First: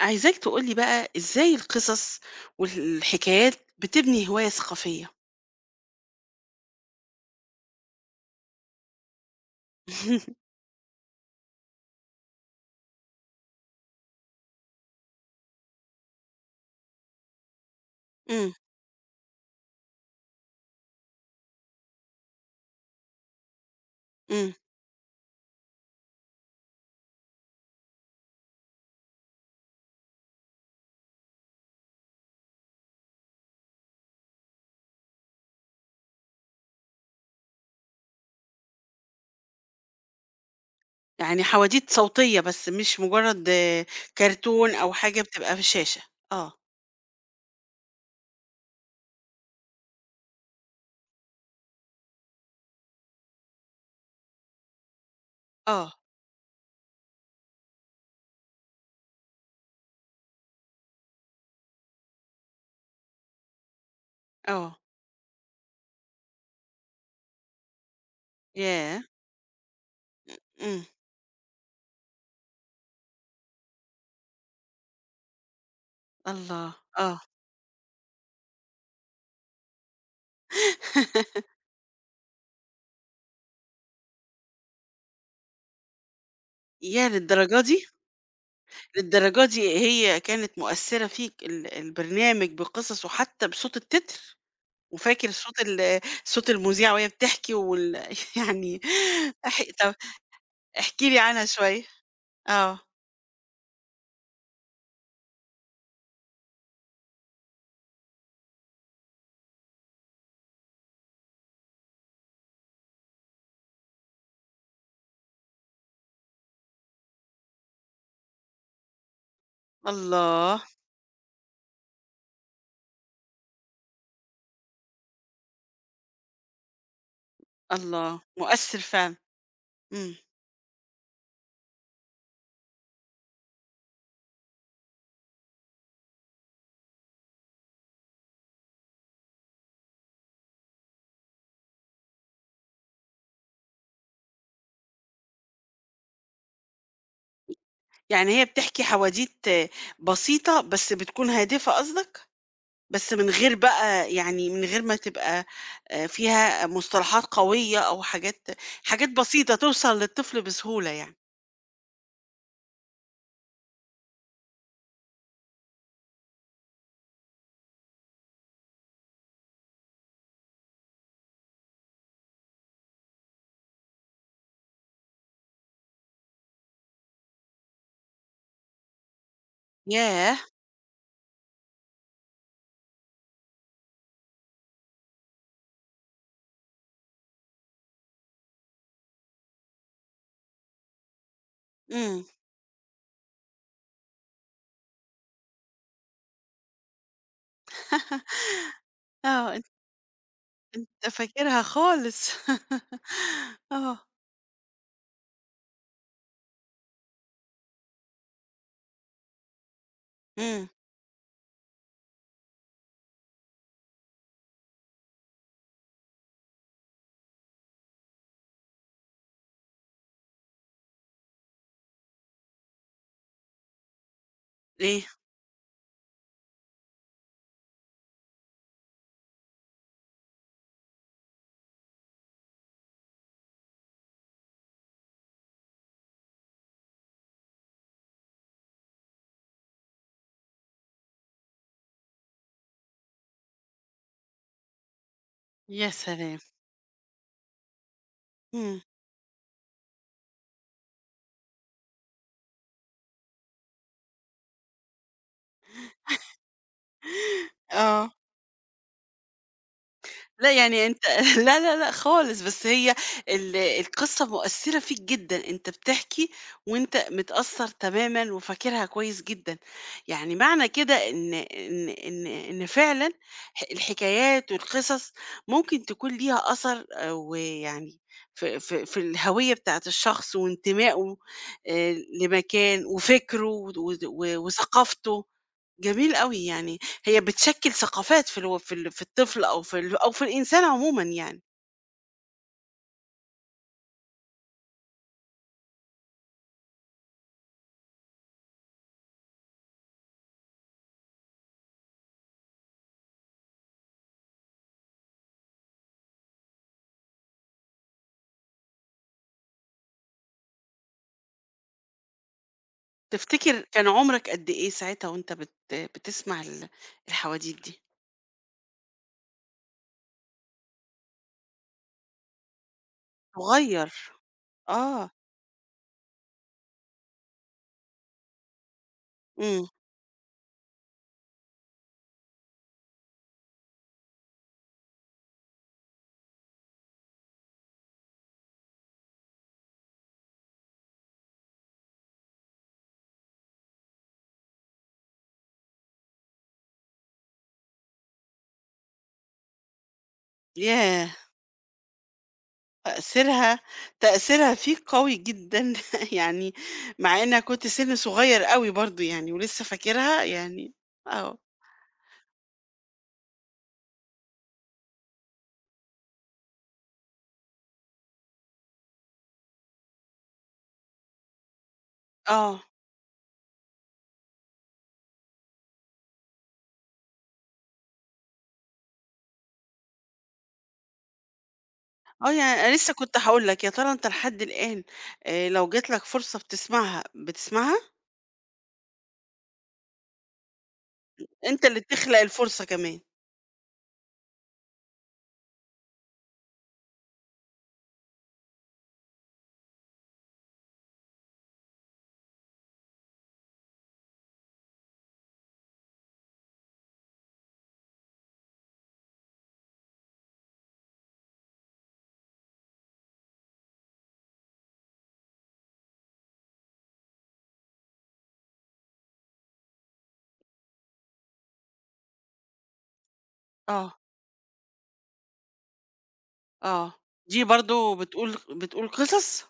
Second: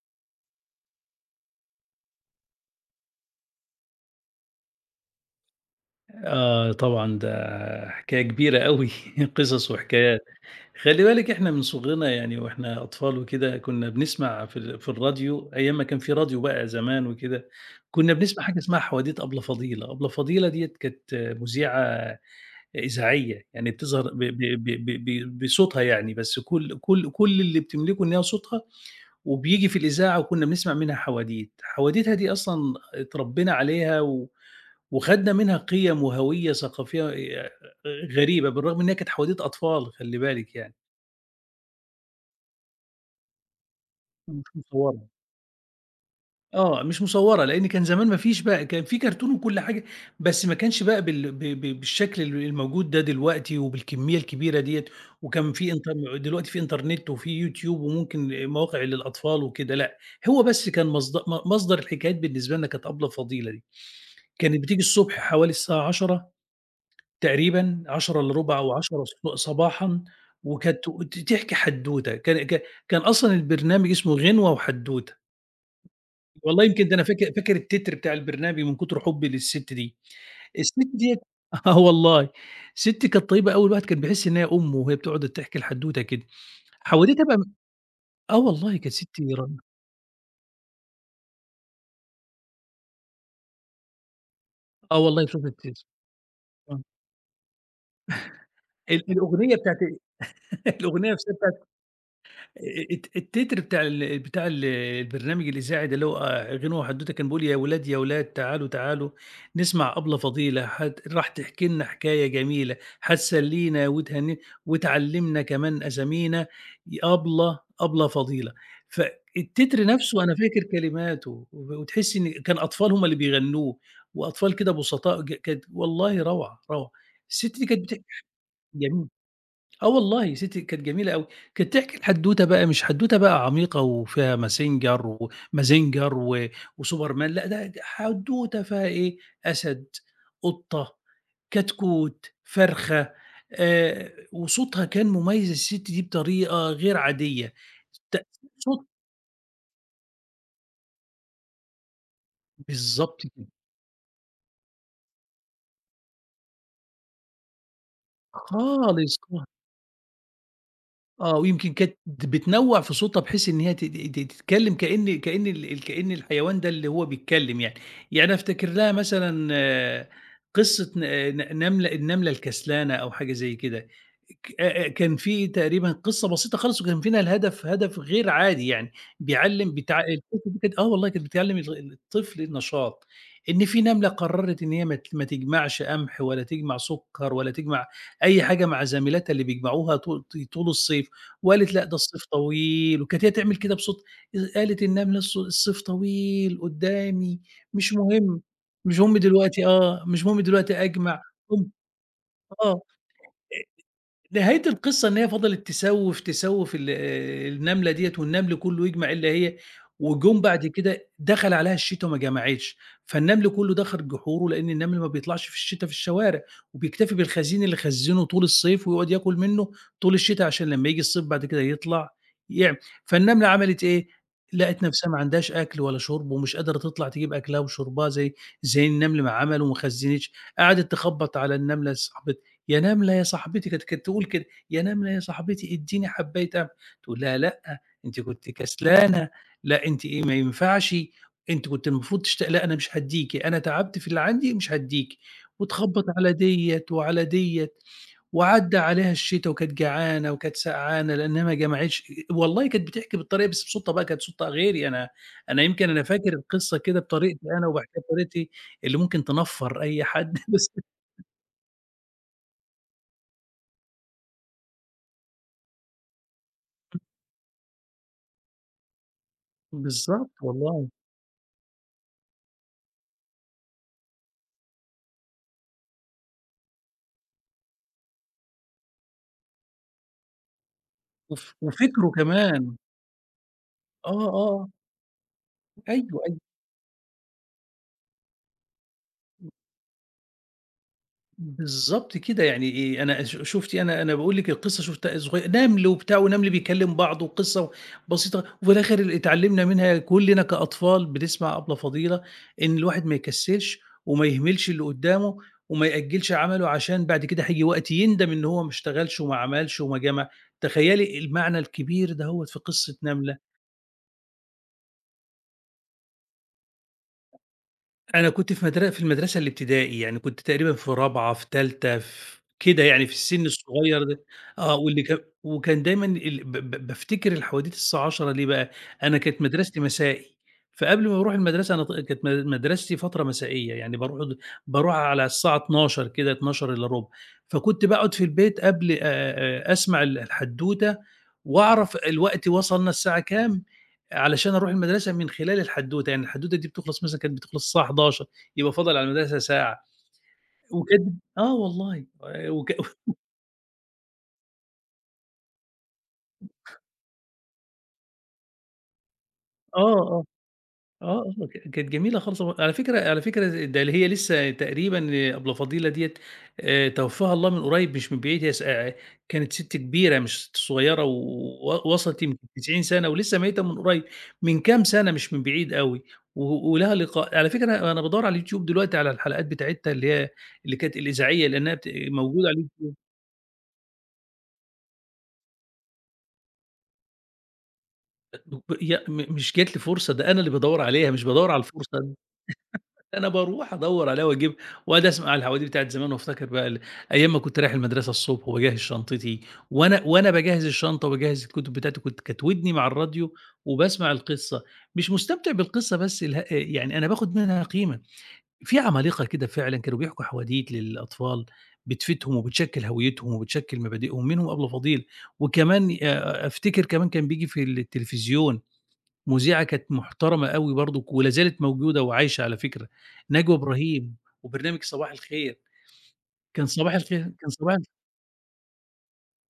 عايزاك تقول لي بقى إزاي القصص والحكايات بتبني هواية ثقافية؟ آه طبعًا، ده حكاية كبيرة أوي قصص وحكايات. خلّي بالِك إحنا من صُغرنا، يعني وإحنا أطفال وكده كُنّا بنسمع في الراديو أيام ما كان في راديو بقى زمان وكده، كُنّا بنسمع إمم، حاجة اسمها حواديت أبلة فضيلة. أبلة فضيلة ديّة كانت مذيعة إذاعية، يعني بتظهر ب ب إمم، ب ب ب بصوتها يعني، بس كل اللي بتملكه إن هي صوتها وبييجي في الإذاعة، وكُنّا بنسمع منها حواديت. حواديتها دي أصلًا اتربّينا عليها، و وخدنا منها قيم وهوية ثقافية غريبة، بالرغم إن هي كانت حواديت أطفال خلّي بالِك يعني، يعني حواديت صوتية بس مش مجرد مش كرتون أو مصوّرة. حاجة بتبقى في الشاشة. آه، آه، مش مصوّرة، لإن كان زمان ما فيش بقى كان في كرتون وكل حاجة، بس ما كانش بقى بال ب ب بالشكل الموجود ده دلوقتي وبالكمية الكبيرة ديّة. وكان في آه، إنتر دلوقتي في إنترنت وفي يوتيوب وممكن مواقع للأطفال وكده، لأ. هو بس كان مصدر الحكايات بالنسبة لنا كانت أبلة فضيلة دي. كانت آه، بتيجي الصبح حوالي الساعة 10:00، تقريبًا 10:00 إلّا ربع أو ياه! 10:00 صباحًا، وكانت إمم، تحكي حدوتة. كان أصلًا البرنامج اسمه غِنوة وحدوتة. والله الله! يمكن ده أنا آه، فاكر التتر بتاع البرنامج من كتر حبي للست دي. الست ديّة آه والله، الست كانت طيبة أوي، الواحد كان بيحس إن هي أمه وهي بتقعد تحكي الحدوتة كده. ياه حواديتها بقى للدرجة دي! آه والله كانت ست للدرجة رن دي هي كانت مؤثرة فيك البرنامج بقصصه حتى بصوت التتر؟ آه والله وفاكر بصوت التتر. صوت آه، المذيعة وهي بتحكي يعني الأغنية أح بتاعة ال احكِ الأغنية لي نفسها عنها بتاعة شوية. آه. التتر بتاع البرنامج الإذاعي ده اللي هو، غنى وحدوتة، كان بيقول: يا ولاد يا ولاد تعالوا، تعالوا نسمع أبلة فضيلة راح تحكي لنا حكاية جميلة، هتسلينا وتعلمنا كمان أسامينا، أبلة أبلة فضيلة. فالتتر نفسه أنا الله، فاكر كلماته، وتحسي إن كان أطفال هم اللي بيغنوه، وأطفال كده بسطاء، كانت والله روعة، روعة. الست دي كانت بتحكي الله! مؤثِّر جميل. فعلًا. آه إمم. والله يا ستّي كانت جميلة أوي. كانت تحكي الحدوتة بقى، مش حدوتة بقى عميقة وفيها ماسنجر ومازنجر و وسوبرمان، لأ، ده حدوتة فيها إيه، أسد، قطة، كتكوت، فرخة، وصوتها كان مميز الست دي بطريقة غير عادية. ت يعني هي بتحكي صوت حواديت بسيطة، بس بتكون هادفة قصدك؟ بس بالضبط من كده، غير بقى يعني من غير ما تبقى فيها مصطلحات قوية أو حاجات خالص. بسيطة توصل للطفل بسهولة يعني. آه، ويمكن كانت بتنوّع في صوتها بحيث إن هي ت ت تتكلّم كإن كإن ال ال كإن الحيوان ده اللي هو بيتكلّم يعني. يعني أنا أفتكر لها مثلًا، قصة ن ن نملة النملة الكسلانة أو حاجة زي كده. ك كان في تقريبًا قصة بسيطة خالص وكان منها الهدف هدف غير عادي يعني. بيعلّم بتاع ياه! القصة دي، كانت آه والله كانت بتعلّم الطفل النشاط. إن في نملة قرّرت إن هي ما تجمعش قمح ولا تجمع سُكّر ولا تجمع أي حاجة مع زميلاتها اللي بيجمعوها طول الصيف، وقالت: "لأ، ده إمم. الصيف طويل." وكانت هي تعمل كده بصوت، قالت النملة: "الصيف طويل قدّامي، مش مهم، مش مهم آه. أنت دلوقتي." آه، "مش مهم دلوقتي أنت أجمع." فاكرها قُمت خالص. آه. آه. نهاية القصة إن هي فضلت تسوِّف، تسوِّف ال النملة ديّة والنمل كُلّه يجمع إلا هي، وجُم بعد إمم. كده دخل عليها الشتا وما جمعتش. فالنمل كُلّه دخل جحوره لإن النمل ما بيطلعش في الشتا في الشوارع، وبيكتفي بالخزين اللي خزّنه طول الصيف، ويقعد ياكل منه طول الشتا، عشان لمّا ييجي الصيف بعد كده يطلع، يعم فالنملة عملت إيه، لقت إيه؟ نفسها ما عندهاش أكل ولا شُرب ومش قادرة تطلع تجيب أكلها وشُربها زي النمل ما عمل، وما خزّنتش. قعدت تخبّط على النملة صاحبة، يا نملة يا صاحبتي، كانت تقول كده: يا نملة يا صاحبتي ادّيني حبّاية قهوة. تقول لها: "لأ، أنتِ كنتِ كسلانة، لأ أنتِ إيه ما ينفعش، أنتِ كنتِ المفروض لأ أنا مش هادّيكِ، أنا تعبت في اللي عندي مش هادّيكِ." يا وتخبّط على سلام! ديّة وعلى ديّة، وعدّى إمم. عليها الشتا وكانت جعانة وكانت سقعانة لأنها ما جمعتش. والله كانت بتحكي بالطريقة بس بصوتها بقى، كانت صوتها غيري. أنا يمكن أنا فاكر القصة كده بطريقتي أنا وباحكيها آه. بطريقتي اللي ممكن تنفّر أي حد لأ، بس يعني أنت لا، لا، لأ خالص، بس هي القصة مؤثّرة فيك جدًا، أنت بتحكي وأنت متأثّر تمامًا وفاكرها كويس جدًا، يعني بالضبط معنى والله. كده إن فعلًا الحكايات والقصص ممكن تكون ليها أثر ويعني في الهوية بتاعة الشخص وانتمائه وف آآ، وفكره كمان. لمكان وفكره و آه، و آه، وثقافته. أيوه، جميل أيوه، أوي، يعني هي بتشكِّل ثقافات في الطفل أو في ال أو في الإنسان عمومًا يعني. بالضبط كده، يعني إيه، أنا شُفتِ، أنا باقول لِك القصة، شُفتها نمل وبتاع ونمل بيكلم بعض وقصة بسيطة، وفي الآخر اللي اتعلمنا منها كُلّنا كأطفال بنسمع أبلة فضيلة، إن الواحد ما يكسّلش وما يهملش اللي قدّامه وما يأجّلش عمله عشان بعد كده هييجي وقت يندم إن هو ما اشتغلش وما عملش وما جمع. تخيّلي المعنى الكبير دَهّوة في قصة نملة. تفتكر كان عمرك قد إيه ساعتها وأنت بتسمع الحواديت دي؟ أنا كنت في المدرسة الابتدائي، يعني كنت تقريبًا في رابعة، في تالتة، في كده يعني في السن صغير، الصغير ده. آه، واللي آه، كان وكان دايمًا ال ب ب بافتكر الحواديت الساعة 10:00 ليه بقى؟ أنا كانت إمم، مدرستي مسائي. فقبل ما باروح المدرسة، أنا ط كانت م مدرستي فترة مسائية. يعني باروح على الساعة 12:00 كده، 12:15. فكنت باقعد في البيت قبل أسمع الحدوتة وأعرف الوقت وصلنا الساعة كام. علشان أروح المدرسة من خلال الحدوتة، يعني الحدوتة دي بتخلص، مثلًا كانت بتخلص الساعة 11:00، يبقى فاضل على المدرسة ساعة. ياه! وكانت آه والله، وك تأثيرها تأثيرها فيك قوي جدًا يعني مع إنك كنت سِن صغير أوي برضه يعني ولسه آه، فاكرها آه، يعني آه، آه، كانت جميلة خالص. و على فكرة ده اللي هي لسه تقريبًا أبلة فضيلة ديّة، توفاها الله من قريب مش من بعيد، هي س كانت ست كبيرة مش ست صغيرة، و و وصلت يمكن آه، 90 سنة، ولسه ميتة من قريب، من كام سنة مش من بعيد أوي. ولها لقاء. على فكرة أنا بادوّر على اليوتيوب دلوقتي على الحلقات بتاعتها، اللي كانت الإذاعية لأنها بت آه، موجودة على يعني أنا اليوتيوب. لسه كنت هاقول لك، يا ترى أنت لحد الآن لو جات لك فرصة بتسمعها، بتسمعها؟ هي مش جات لي فرصة، ده أنا اللي بادوّر عليها مش بادوّر على أنت اللي الفرصة. بتخلق الفرصة كمان. أنا باروح أدوّر عليها وأجيبها، وأقعد أسمع على العواديت بتاعة زمان، وأفتكر بقى أيام ما كنت رايح المدرسة الصبح وباجهّز شنطتي، وأنا باجهّز الشنطة وباجهّز الكتب بتاعتي، كانت ودني مع الراديو وباسمع القصة، مش مستمتع بالقصة بس يعني أنا باخد منها قيمة. في عمالقة كده فعلًا كانوا بيحكوا حواديت للأطفال بتفيدهم وبتشكّل هويتهم وبتشكّل مبادئهم، منهم أبلة فضيل. وكمان أفتكر كمان كان بييجي في التلفزيون مذيعة كانت محترمة أوي برضه ولا زالت موجودة وعايشة على فكرة، نجوى آه، إبراهيم وبرنامج صباح الخير. كان آه، صباح الخير دي كان صباح برضه بتقول قصص؟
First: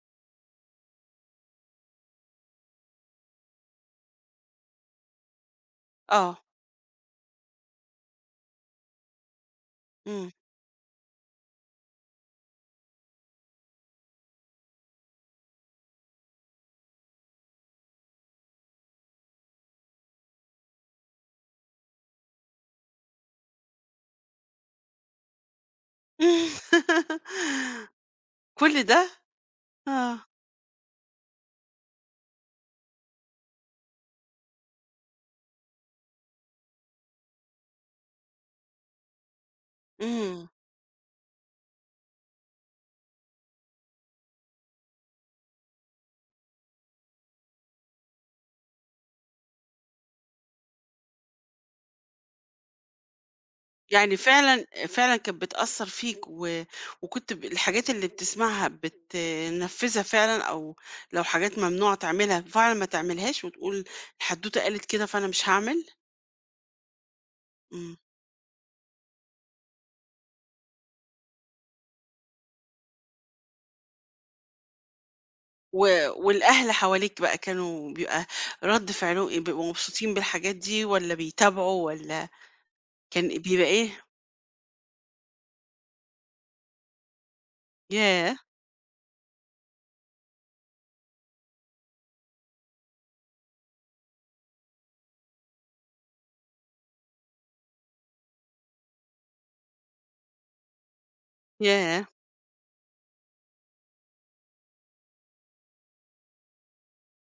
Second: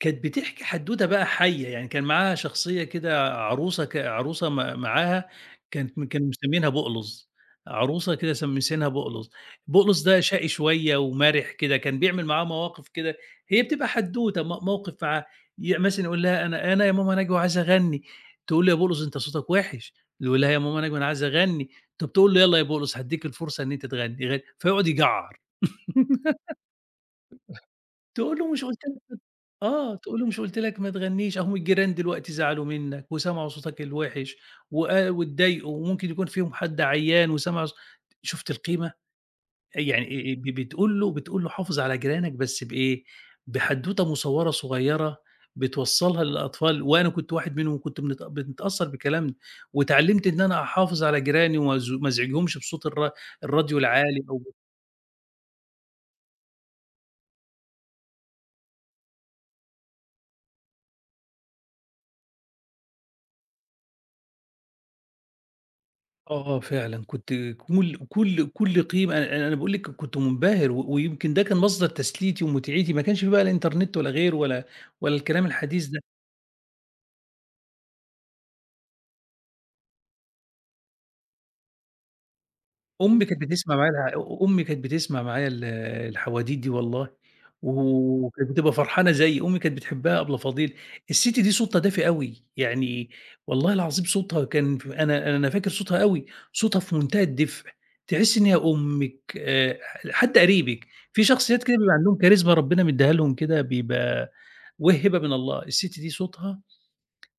كانت بتحكي حدوتة بقى حيّة. يعني كان معاها شخصية كده، عروسة ك عروسة م معاها، كانت م كانوا آه، مسميينها بقلُظ، عروسة كده مسميينها بقلُظ. بقلُظ ده إمم. شقي شوية ومَرِح كده، كان بيعمل معاها مواقف كده، هي بتبقى حدوتة موقف معاه. مثلًا يقول لها: "أنا يا ماما نجوى عايز أغنّي." تقول له: "يا بقلُظ أنت صوتك وِحِش." يقول لها: "يا ماما نجوى أنا عايز أغنّي." طَب تقول له: "يالّا يا بقلُظ هادّيك الفرصة إن أنت تغنّي، غنّي." فيقعد يجعّر تقول له: "مش قُلت كل ده؟ آه، تقول آه، له: "مش قُلت لك ما تغنّيش، أهُم الجيران دلوقتي زعلوا منّك وسمعوا صوتك الوِحِش واتضايقوا وممكن يكون فيهم حد عيّان وسمع شُفت القيمة؟ يعني ب إمم. بتقول له حافظ على جيرانك بس بإيه، بحدوتة مصوّرة صغيّرة بتوصّلها للأطفال، وأنا كنت واحد منهم وكنت بنتأثّر بالكلام ده، واتعلّمت إن أنا أحافظ على جيراني وما أز ما أزعجهمش بصوت الراديو يعني العالي أو. فعلًا فعلًا كانت بتأثّر فيك وكنت الحاجات اللي بتسمعها بتنفّذها فعلًا أو لو حاجات ممنوع تعملها فعلًا ما تعملهاش وتقول الحدوتة قالت كده فأنا مش هاعمل؟ آه، آه، فعلًا كنت إمم. كل قيمة، أنا باقول لِك كنت منبهر، ويمكن ده كان مصدر تسليتي ومتعتي، ما كانش في بقى لا إنترنت ولا غيره ولا الكلام و الحديث ده. والأهل حواليك بقى كانوا بيبقى رَد فعلهم إيه، بيبقوا مبسوطين بالحاجات دي والّا بيتابعوا والّا كان بيبقى إيه؟ أمي كانت بتسمع معايا الحواديت دي والله، ياه! وكانت بتبقى فرحانة زيي، أمي كانت بتحبها أبلة فضيل. السِت دي صوتها دافي أوي، يعني والله العظيم صوتها كان ف أنا فاكر صوتها أوي، صوتها في منتهى الدفء، تحسّي إن هي أمِك، حتى قريبِك. في شخصيات كده بيبقى ياه! عندهم كاريزما ربنا مدّيها لهم كده، بيبقى هبة من الله. السِت دي صوتها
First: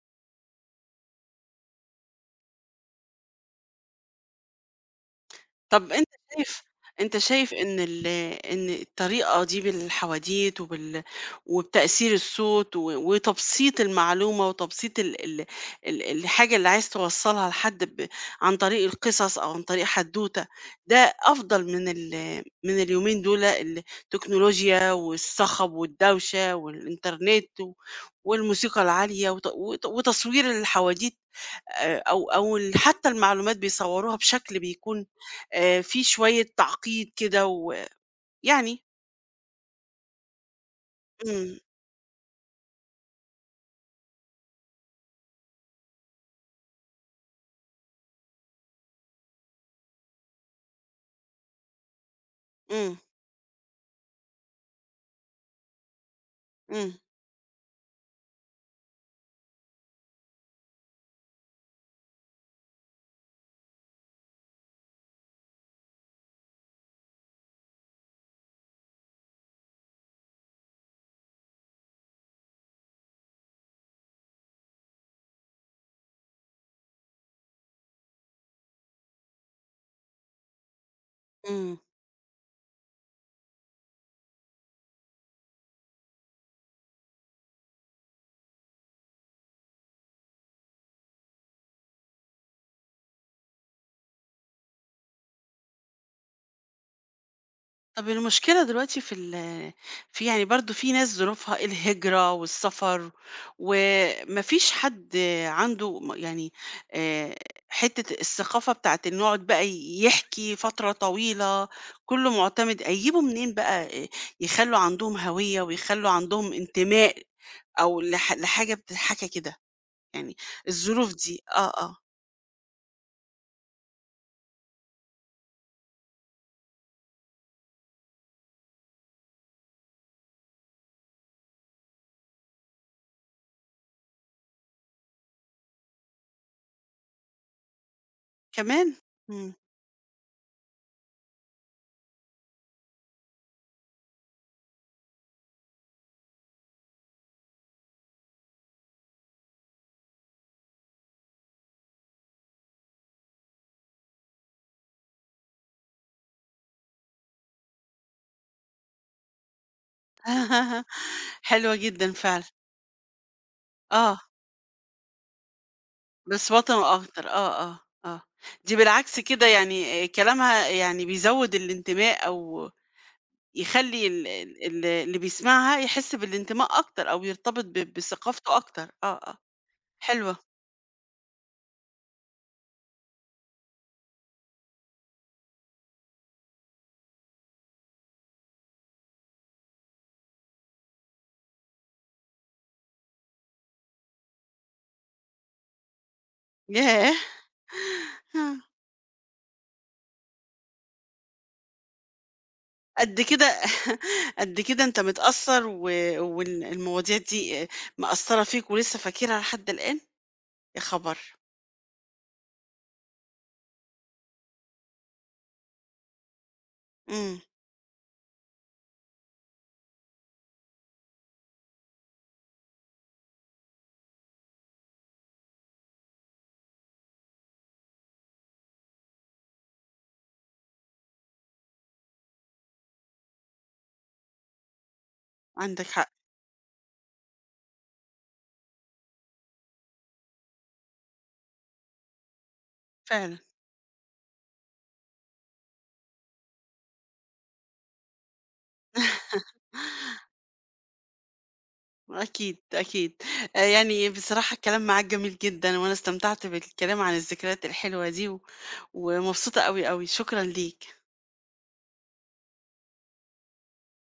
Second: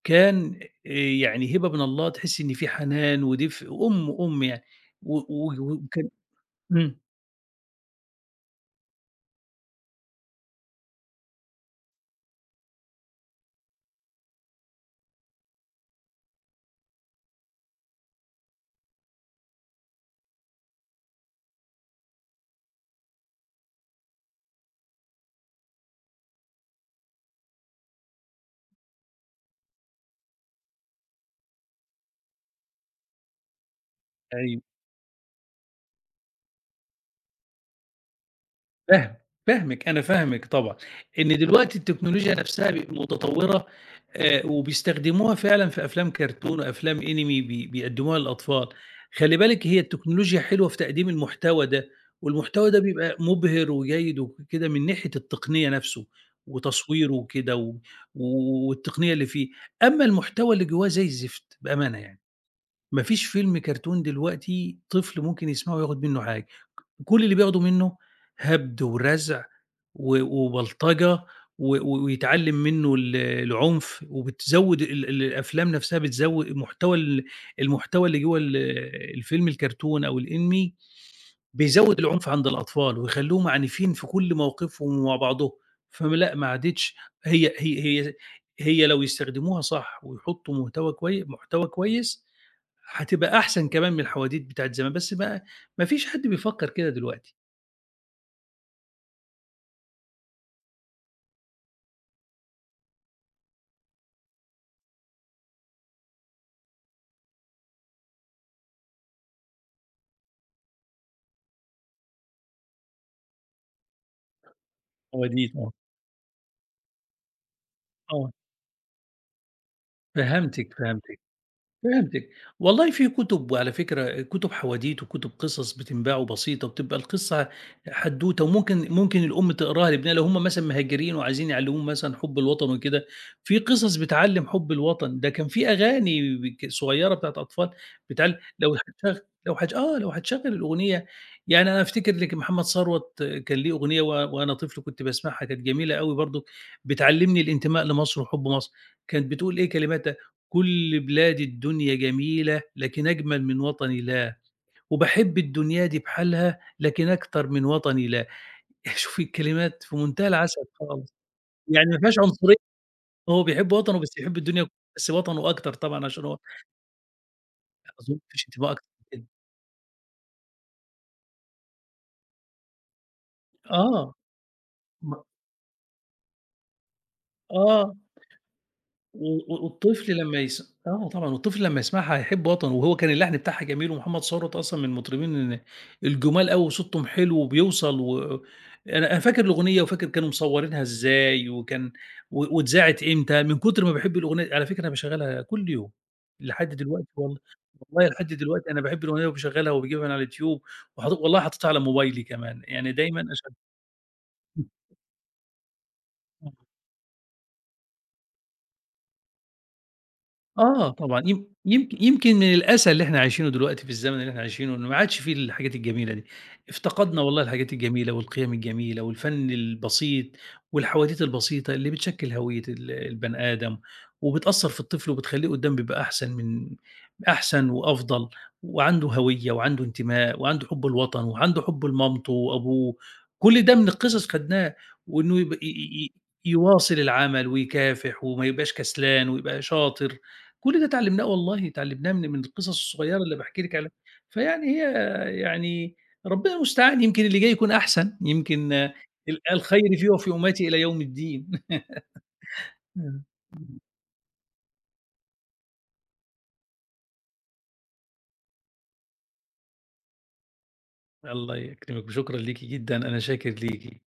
كان، يعني هبة من الله، تحسّي إن في حنان ودفء، أم، أم يعني. و و طَب وك أنت شايف إمم. إن ال إن الطريقة دي بالحواديت وبتأثير الصوت وتبسيط المعلومة وتبسيط ال ال ال الحاجة اللي عايز توصّلها لحد عن طريق القصص أو عن طريق حدوتة، ده أفضل من اليومين دول التكنولوجيا والصخب والدوشة والإنترنت والموسيقى العالية وت وت وتصوير الحواديت أو أو ال حتى المعلومات بيصوّروها بشكل أيوه، بيكون فيه شوية تعقيد كده ويعني فاهم، فاهمِك، أنا فاهمِك طبعًا. إن إمم، دلوقتي التكنولوجيا نفسها بقت متطوّرة، وبيستخدموها فعلًا في أفلام كرتون وأفلام أنمي بيقدموها للأطفال. خلّي بالِك هي التكنولوجيا حلوة في تقديم المحتوى ده، والمحتوى ده إمم، بيبقى مبهر وجيد وكده من ناحية التقنية نفسه، إمم، وتصويره وكده والتقنية اللي فيه. أمّا المحتوى اللي جواه زي الزفت بأمانة يعني، ما فيش فيلم كرتون دلوقتي طفل ممكن يسمعه وياخد منه حاجة. كل اللي بياخده منه هَبْد ورزع وبلطجة و و ويتعلّم منه العنف، وبتزوّد ال ال الأفلام نَفْسها بتزوّ محتوى ال المحتوى اللي جوّه الفيلم الكرتون أو الأنمي، إمم. بيزوّد العنف عند الأطفال ويخلّوهم عنيفين في كل مواقفهم ومع بعضهم. فلأ ما عادتش. هي هي هي هي لو يستخدموها صح ويحطّوا محتوى كويس، هتبقى أحسن كمان من الحواديت بتاعة زمان، بس بقى ما فيش حد بيفكّر كده دلوقتي. طَب المشكلة دلوقتي في ال في يعني برضه في ناس ظروفها الهجرة والسفر، وما فيش حد عنده يعني آآ حتّة الثقافة بتاعة إنه يقعد بقى يحكي فترة طويلة، كُلّه مُعتمد هيجيبوا منين بقى يخلّوا عندهم هو دي هوية آه، ويخلّوا عندهم انتماء أو آه، لحاجة بتتحكى كده، يعني فهمتِك، الظروف فهمتِك. دي آه، آه، فهمتِك. والله في كُتب، وعلى فكرة كُتب حواديت وكُتب قصص بتنباع وبسيطة، بتبقى القصة حدوتة، وممكن ممكن الأم تقراها لابنها لو هم مثلًا مهاجرين وعايزين يعلّموهم مثلًا حُب الوطن وكده. في قصص بتعلّم حُب الوطن، ده كان في أغاني صغيّرة بتاعة أطفال. بتعل لو كمان؟ هتشغ إمم. لو هتش آه، لو هتشغّل الأغنية، يعني أنا أفتكر لك محمد ثروت كان ليه أغنية، وأنا طفل كنت باسمعها كانت جميلة أوي برضه، بتعلّمني الانتماء لمصر وحُب مصر. كانت بتقول إيه كلمات: كل بلاد الدنيا جميلة لكن أجمل من وطني لا، وباحب الدنيا دي بحالها لكن أكتر من وطني لا. شوفي الكلمات في منتهى العسل خالص، حلوة يعني ما جدًا فيهاش فعلًا، عنصرية، هو بيحب وطنه بس آه، يحب الدنيا، بس وطنه أكتر طبعًا عشان هو بس وطنه أكتر، آه، آه، أظن ما آه، فيش انتماء دي أكتر من بالعكس كده. كده يعني كلامها يعني بيزوّد الانتماء أو يخلّي آه، ال ال ال اللي ما بيسمعها يحس بالانتماء أكتر أو يرتبط آه. بثقافته أكتر، آه، و آه، و والطفل حلوة، لمّا يس آه طبعًا، والطفل لمّا يسمعها هيحب وطنه. وهو كان اللحن بتاعها جميل، ومحمد ثروت أصلًا من المطربين الجُمال أوي وصوتهم حلو وبيوصل. أنا فاكر الأغنية، وفاكر كانوا مصورينها إزاي وكان واتذاعت إمتى. من كتر ما باحب الأغنية، على فكرة أنا باشغّلها كل يوم لحد دلوقتي ياه! والله، والله لحد دلوقتي أنا باحب الأغنية وباشغّلها وباجيبها من على اليوتيوب، والله حاططها على موبايلي كمان، يعني قد دايمًا أشغّل. كده قد كده أنت متأثّر وال المواضيع دي مأثّرة فيك ولسه فاكرها لحد الآن؟ يا آه خبر! طبعًا، يم يمكن يمكن من الأسى اللي إحنا عايشينه دلوقتي في الزمن اللي إحنا عايشينه، إنه ما عادش في الحاجات الجميلة دي. افتقدنا إمم، والله الحاجات الجميلة والقيم الجميلة والفن البسيط والحواديت البسيطة اللي بتشكِّل هوية البني آدم، وبتأثّر في الطفل وبتخلّيه قدّام بيبقى أحسن وأفضل، وعنده هوية وعنده انتماء وعنده حُب الوطن وعنده حُب لمامته وأبوه. كل ده من القصص خدناه، وإنه يبقى ي عندك ي حق ي يواصل العمل ويكافح وما يبقاش كسلان ويبقى شاطر. كل ده اتعلمناه والله، اتعلمناه من القصص الصغيّرة اللي فعلًا. باحكي لِك عليها. فيعني هي يعني ربنا المستعان، يمكن اللي جاي يكون أحسن. يمكن ال الخير في وفي أمتي إلى يوم الدين. أكيد، أكيد. إمم. يعني بصراحة الكلام معاك جميل جدًا، وأنا استمتعت بالكلام عن الذكريات الحلوة دي ومبسوطة أوي، أوي، شكرًا ليك. الله يكرمِك، وشكرًا ليكِ جدًا، أنا شاكر ليكِ.